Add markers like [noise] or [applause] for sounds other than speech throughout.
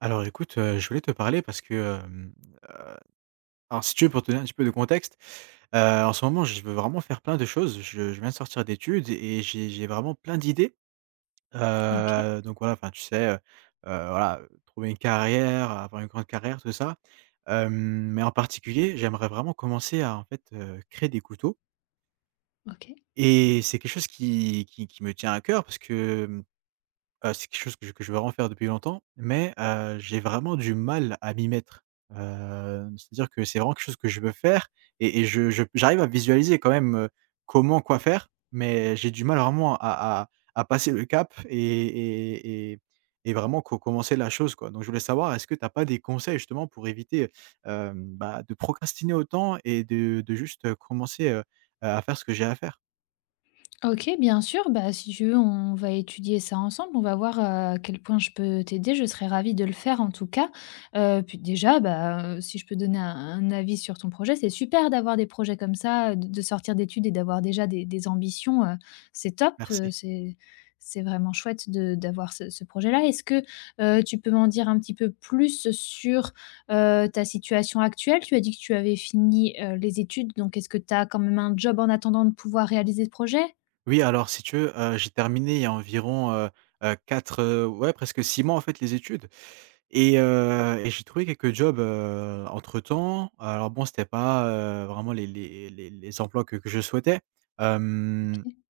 Alors écoute, je voulais te parler parce que, heu, alors si tu veux pour te donner un petit peu de contexte, heu, en ce moment je veux vraiment faire plein de choses. Je viens de sortir d'études et j'ai vraiment plein d'idées. OK, Donc voilà, enfin tu sais, voilà, trouver une carrière, avoir une grande carrière, tout ça. Hem, mais en particulier, j'aimerais vraiment commencer à en fait, créer des couteaux OK. et c'est quelque chose qui me tient à cœur parce que, c'est quelque chose que je veux vraiment faire depuis longtemps, mais j'ai vraiment du mal à m'y mettre. C'est-à-dire que c'est vraiment quelque chose que je veux faire et je j'arrive à visualiser quand même, comment, quoi faire, mais j'ai du mal vraiment à passer le cap et et et vraiment co commencer la chose, quoi. Donc je voulais savoir, est-ce que tu as pas des conseils justement pour éviter, bah, de procrastiner autant et de juste, commencer, à faire ce que j'ai à faire? OK, bien sûr. Bah, si tu veux, on va étudier ça ensemble. On va voir, à quel point je peux t'aider. Je serais ravie de le faire, en tout cas. Puis déjà, si je peux donner un avis sur ton projet, c'est super d'avoir des projets comme ça, de sortir d'études et d'avoir déjà des ambitions, c'est top, Merci. c'est vraiment chouette de d'avoir ce projet-là. Est-ce que, tu peux m'en dire un petit peu plus sur, ta situation actuelle? Tu as dit que tu avais fini, les études, donc est-ce que tu as quand même un job en attendant de pouvoir réaliser ce projet? Oui, alors si tu veux, j'ai terminé il y a environ, 4, ouais, presque 6 mois en fait les études et j'ai trouvé quelques jobs, entre-temps. Alors bon, c'était pas, vraiment les emplois que je souhaitais, hem, OK.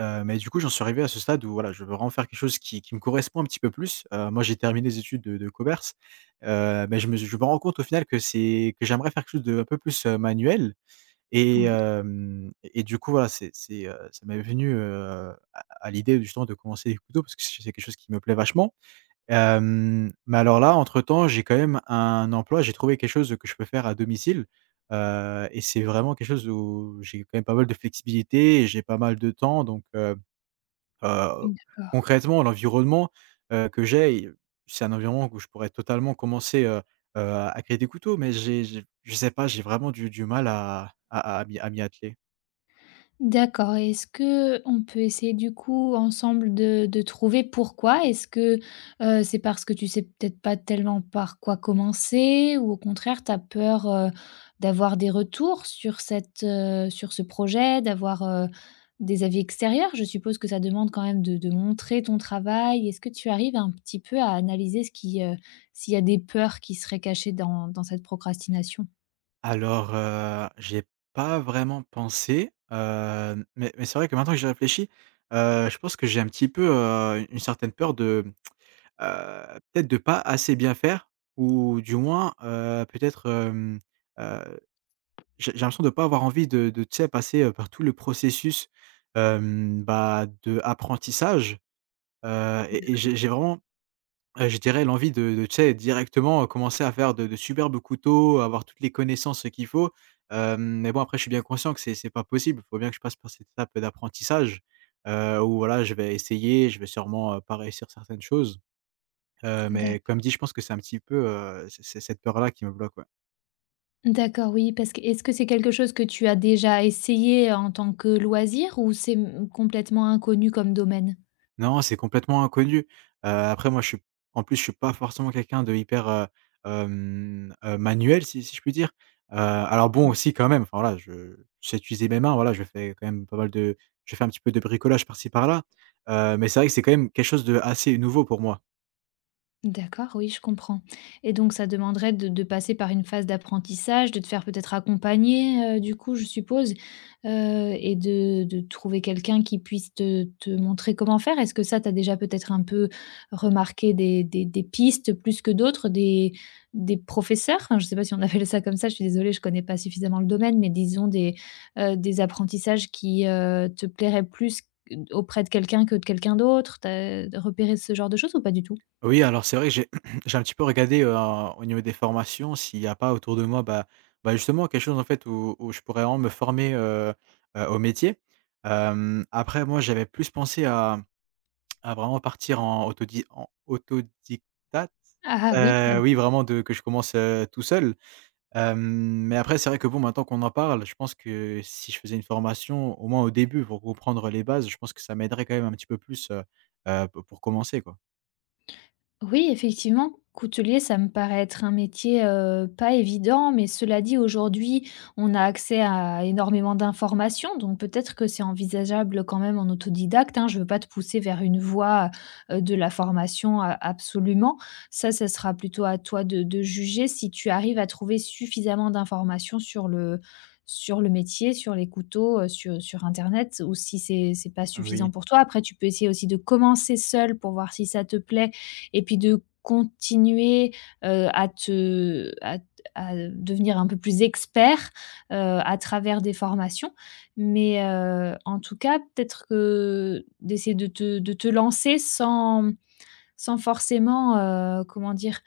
mais du coup, j'en suis arrivé à ce stade où voilà, je veux vraiment faire quelque chose qui me correspond un petit peu plus. Moi, j'ai terminé les études de commerce, mais je me rends compte au final que c'est que j'aimerais faire quelque chose de un peu plus, manuel et Ouais, hem et du coup, voilà, ça m'est venu, à l'idée justement de commencer les couteaux parce que c'est quelque chose qui me plaît vachement. Mais alors là, entre-temps, j'ai quand même un emploi, j'ai trouvé quelque chose que je peux faire à domicile, et c'est vraiment quelque chose où j'ai quand même pas mal de flexibilité et j'ai pas mal de temps donc Heu, d'accord. concrètement, l'environnement, que j'ai c'est un environnement où je pourrais totalement commencer, à créer des couteaux, mais j'ai je sais pas, j'ai vraiment du mal à m'y atteler. D'accord, et est-ce que on peut essayer du coup ensemble de trouver pourquoi? Est-ce que, c'est parce que tu sais peut-être pas tellement par quoi commencer? Ou au contraire tu as peur, d'avoir des retours sur cette, sur ce projet, d'avoir, des avis extérieurs? Je suppose que ça demande quand même de montrer ton travail. Est-ce que tu arrives un petit peu à analyser ce qui, s'il y a des peurs qui seraient cachées dans cette procrastination? Alors, j'y pas vraiment pensé, mais c'est vrai que maintenant que j'y réfléchis, je pense que j'ai un petit peu, une certaine peur de, peut-être de pas assez bien faire ou du moins, peut-être, heu j'ai l'impression de pas avoir envie de, tu sais, passer, par tout le processus, bah, d'apprentissage, et j'ai vraiment, je dirais l'envie de, tu sais, directement, commencer à faire de superbes couteaux, avoir toutes les connaissances, qu'il faut, mais bon, après, je suis bien conscient que c'est pas possible. Il faut bien que je passe par cette étape d'apprentissage, où voilà, je vais essayer, je vais sûrement, pas réussir certaines choses, mais comme dit, je pense que c'est un petit peu, c'est cette peur-là qui me bloque, ouais. D'accord, oui, parce que est-ce que c'est quelque chose que tu as déjà essayé en tant que loisir ou c'est, mmh, complètement inconnu comme domaine? Non, c'est complètement inconnu. Après moi je suis en plus je suis pas forcément quelqu'un de hyper, manuel si je puis dire. Alors bon aussi quand même, enfin voilà, je sais utiliser mes mains, voilà, je fais quand même pas mal de je fais un petit peu de bricolage par-ci par-là. Mais c'est vrai que c'est quand même quelque chose de assez nouveau pour moi. D'accord, oui, je comprends. Et donc ça demanderait de passer par une phase d'apprentissage, de te faire peut-être accompagner, du coup, je suppose, et de trouver quelqu'un qui puisse te montrer comment faire? Est-ce que ça, tu as déjà peut-être un peu remarqué des pistes plus que d'autres, des professeurs? Enfin, je ne sais pas si on [laughs] appelle ça comme ça, je suis désolée, je ne connais pas suffisamment le domaine, mais disons des apprentissages qui, te plairaient plus auprès de quelqu'un que de quelqu'un d'autre. T'as repéré ce genre de choses ou pas du tout? Oui, alors c'est vrai que j'ai [clears throat] j'ai un petit peu regardé, en au niveau des formations, s'il n'y a pas autour de moi, bah justement quelque chose en fait où je pourrais vraiment me former, au métier. Après moi j'avais plus pensé à vraiment partir en autodictate, Ah oui, oui OK. vraiment de que je commence, tout seul. Hem, mais après c'est vrai que bon maintenant qu'on en parle, je pense que si je faisais une formation, au moins au début pour comprendre les bases, je pense que ça m'aiderait quand même un petit peu plus, p pour commencer quoi. Oui, effectivement, coutelier, ça me paraît être un métier, pas évident, mais cela dit, aujourd'hui, on a accès à énormément d'informations, donc peut-être que c'est envisageable quand même en autodidacte, hein. Je veux pas te pousser vers une voie, de la formation a absolument. Ça sera plutôt à toi de juger si tu arrives à trouver suffisamment d'informations sur le métier, sur les couteaux, sur internet ou si c'est pas suffisant Oui. pour toi. Après, tu peux essayer aussi de commencer seul pour voir si ça te plaît et puis de continuer, à te à devenir un peu plus expert, à travers des formations. Mais, en tout cas, peut-être que d'essayer de te lancer sans sans forcément, comment dire?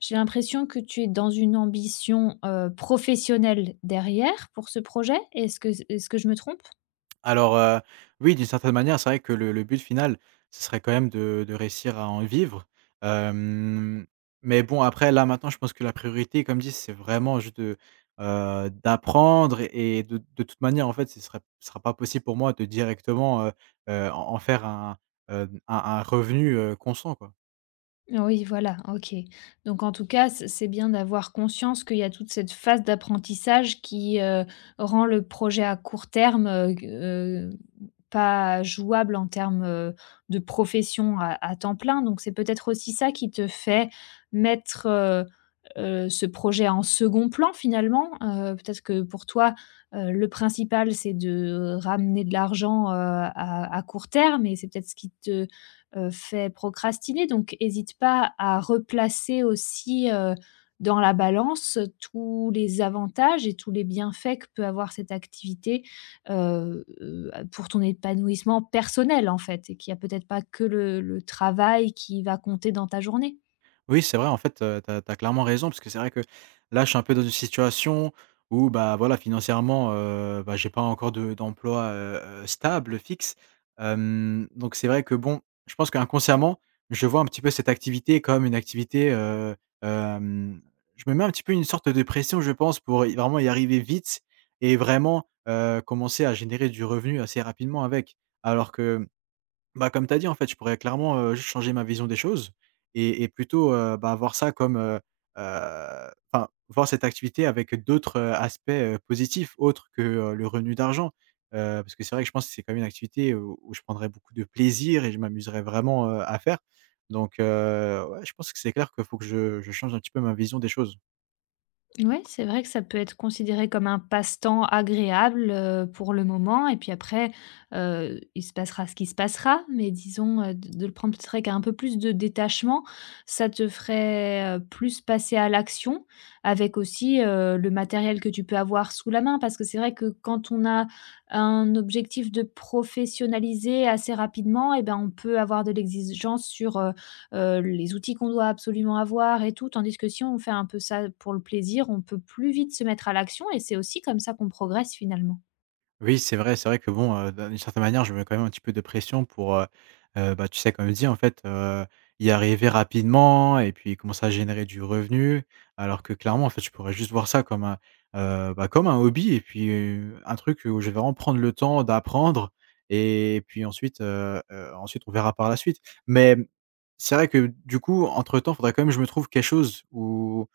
J'ai l'impression que tu es dans une ambition, professionnelle derrière pour ce projet. Est-ce que je me trompe? Alors, oui, d'une certaine manière, c'est vrai que le but final, ce serait quand même de réussir à en vivre. Hem, mais bon, après, là, maintenant, je pense que la priorité, comme dit, c'est vraiment juste d'apprendre et de toute manière, en fait, ce sera pas possible pour moi de directement, en faire un, un revenu, constant, quoi. Oui, voilà, OK. Donc en tout cas, c'est bien d'avoir conscience qu'il y a toute cette phase d'apprentissage qui, rend le projet à court terme, pas jouable en termes, de profession à temps plein, donc c'est peut-être aussi ça qui te fait mettre, ce projet en second plan finalement? Peut-être que pour toi, le principal c'est de ramener de l'argent, à court terme et c'est peut-être ce qui te, fait procrastiner, donc hésite pas à replacer aussi, dans la balance tous les avantages et tous les bienfaits que peut avoir cette activité pour ton épanouissement personnel, en fait, et qu'il y a peut-être pas que le travail qui va compter dans ta journée. Oui, c'est vrai, en fait, tu as clairement raison parce que c'est vrai que là, je suis un peu dans une situation où, bah, voilà, financièrement, bah, j'ai pas encore de d'emploi, stable, fixe. Donc c'est vrai que, bon, je pense qu'inconsciemment, je vois un petit peu cette activité comme une activité, hem, je me mets un petit peu une sorte de pression, je pense, pour y vraiment y arriver vite et vraiment, commencer à générer du revenu assez rapidement avec. Alors que bah, comme tu as dit, en fait, je pourrais clairement, juste changer ma vision des choses et plutôt, bah, enfin, voir cette activité avec d'autres, aspects, positifs autres que, le revenu d'argent. Parce que c'est vrai que je pense que c'est quand même une activité où je prendrais beaucoup de plaisir et je m'amuserais vraiment, à faire. Donc ouais, je pense que c'est clair qu'il faut que je change un petit peu ma vision des choses. Ouais, c'est vrai que ça peut être considéré comme un passe-temps agréable, pour le moment et puis après, il se passera ce qui se passera, mais disons, de le prendre peut-être avec un peu plus de détachement, ça te ferait, plus passer à l'action avec aussi, le matériel que tu peux avoir sous la main. Parce que c'est vrai que quand on a un objectif de professionnaliser assez rapidement, et ben, on peut avoir de l'exigence sur, les outils qu'on doit absolument avoir et tout. Tandis que si on fait un peu ça pour le plaisir, on peut plus vite se mettre à l'action et c'est aussi comme ça qu'on progresse finalement. Oui, c'est vrai que bon, d'une certaine manière, je mets quand même un petit peu de pression pour, bah, tu sais, comme dit, en fait, y arriver rapidement et puis commencer à générer du revenu. Alors que clairement, en fait, je pourrais juste voir ça comme un hobby et puis, un truc où je vais vraiment prendre le temps d'apprendre et puis ensuite on verra par la suite. Mais, c'est vrai que du coup, entre-temps, il faudrait quand même que je me trouve quelque chose où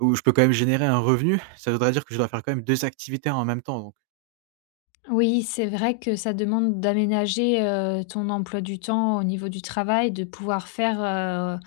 où je peux quand même générer un revenu. Ça voudrait dire que je dois faire quand même 2 activités en même temps donc. Oui, c'est vrai que ça demande d'aménager, ton emploi du temps au niveau du travail, de pouvoir faire,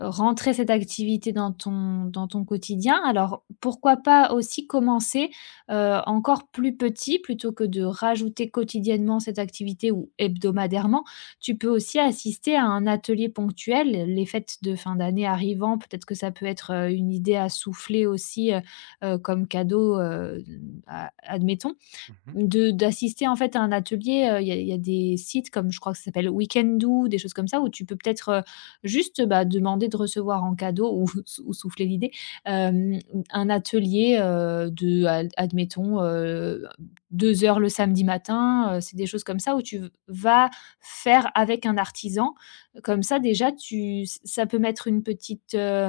rentrer cette activité dans ton quotidien. Alors, pourquoi pas aussi commencer, encore plus petit, plutôt que de rajouter quotidiennement cette activité ou hebdomadairement. Tu peux aussi assister à un atelier ponctuel, les fêtes de fin d'année arrivant, peut-être que ça peut être, une idée à souffler aussi, comme cadeau, a admettons. Mmh. De d'assister en fait à un atelier, il y a des sites comme je crois que ça s'appelle Weekendoo, des choses comme ça où tu peux peut-être, juste, bah, demander de recevoir en cadeau ou [laughs] souffler l'idée, hem, un atelier, de ad admettons, 2 heures le samedi matin, c'est des choses comme ça où tu vas faire avec un artisan. Comme ça déjà tu ça peut mettre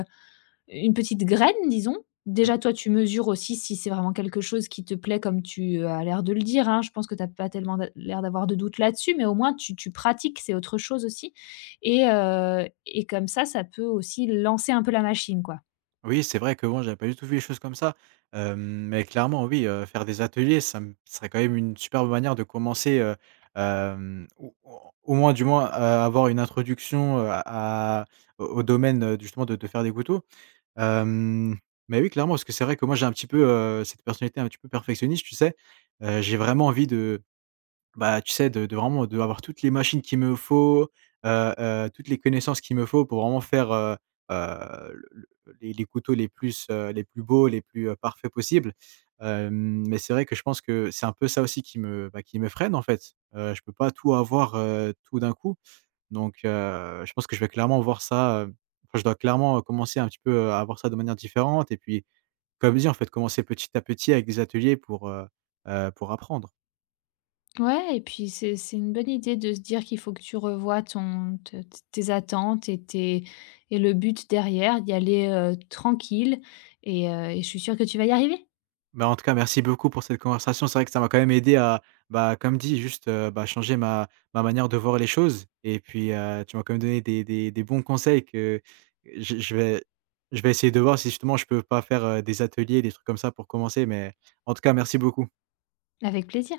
une petite graine, disons. Déjà, toi, tu mesures aussi si c'est vraiment quelque chose qui te plaît comme tu as l'air de le dire, hein. Je pense que tu as pas tellement d'a l'air d'avoir de doute là-dessus, mais au moins tu tu pratiques, c'est autre chose aussi et comme ça peut aussi lancer un peu la machine, quoi. Oui, c'est vrai que bon, j'avais pas du tout vu les choses comme ça. Hem, mais clairement, oui, faire des ateliers, ça me serait quand même une superbe manière de commencer, ou au moins, du moins, avoir une introduction, à au domaine, justement de faire des couteaux. Hem, mais oui, clairement, parce que c'est vrai que moi, j'ai un petit peu, cette personnalité un petit peu perfectionniste, tu sais? J'ai vraiment envie de bah, tu sais, de vraiment de avoir toutes les machines qu'il me faut, heu toutes les connaissances qu'il me faut pour vraiment faire, heu, le le les couteaux les plus beaux, les plus, parfaits possibles. Mais c'est vrai que je pense que c'est un peu ça aussi qui me, bah, qui me freine en fait. Je peux pas tout avoir, tout d'un coup. Donc je pense que je vais clairement voir ça, enfin je dois clairement, commencer un petit peu, à voir ça de manière différente et puis comme dit en fait, commencer petit à petit avec des ateliers pour apprendre. Ouais, et puis c'est une bonne idée de se dire qu'il faut que tu revoies ton te t tes attentes et tes et le but derrière, d'y aller, tranquille et je suis sûre que tu vas y arriver. Bah, en tout cas, merci beaucoup pour cette conversation. C'est vrai que ça m'a quand même aidé à, bah, comme dit, juste, bah, changer ma manière de voir les choses et puis, tu m'as quand même donné des bons conseils que je je vais je vais essayer de voir si justement je peux pas faire, des ateliers, des trucs comme ça pour commencer mais en tout cas merci beaucoup. Avec plaisir.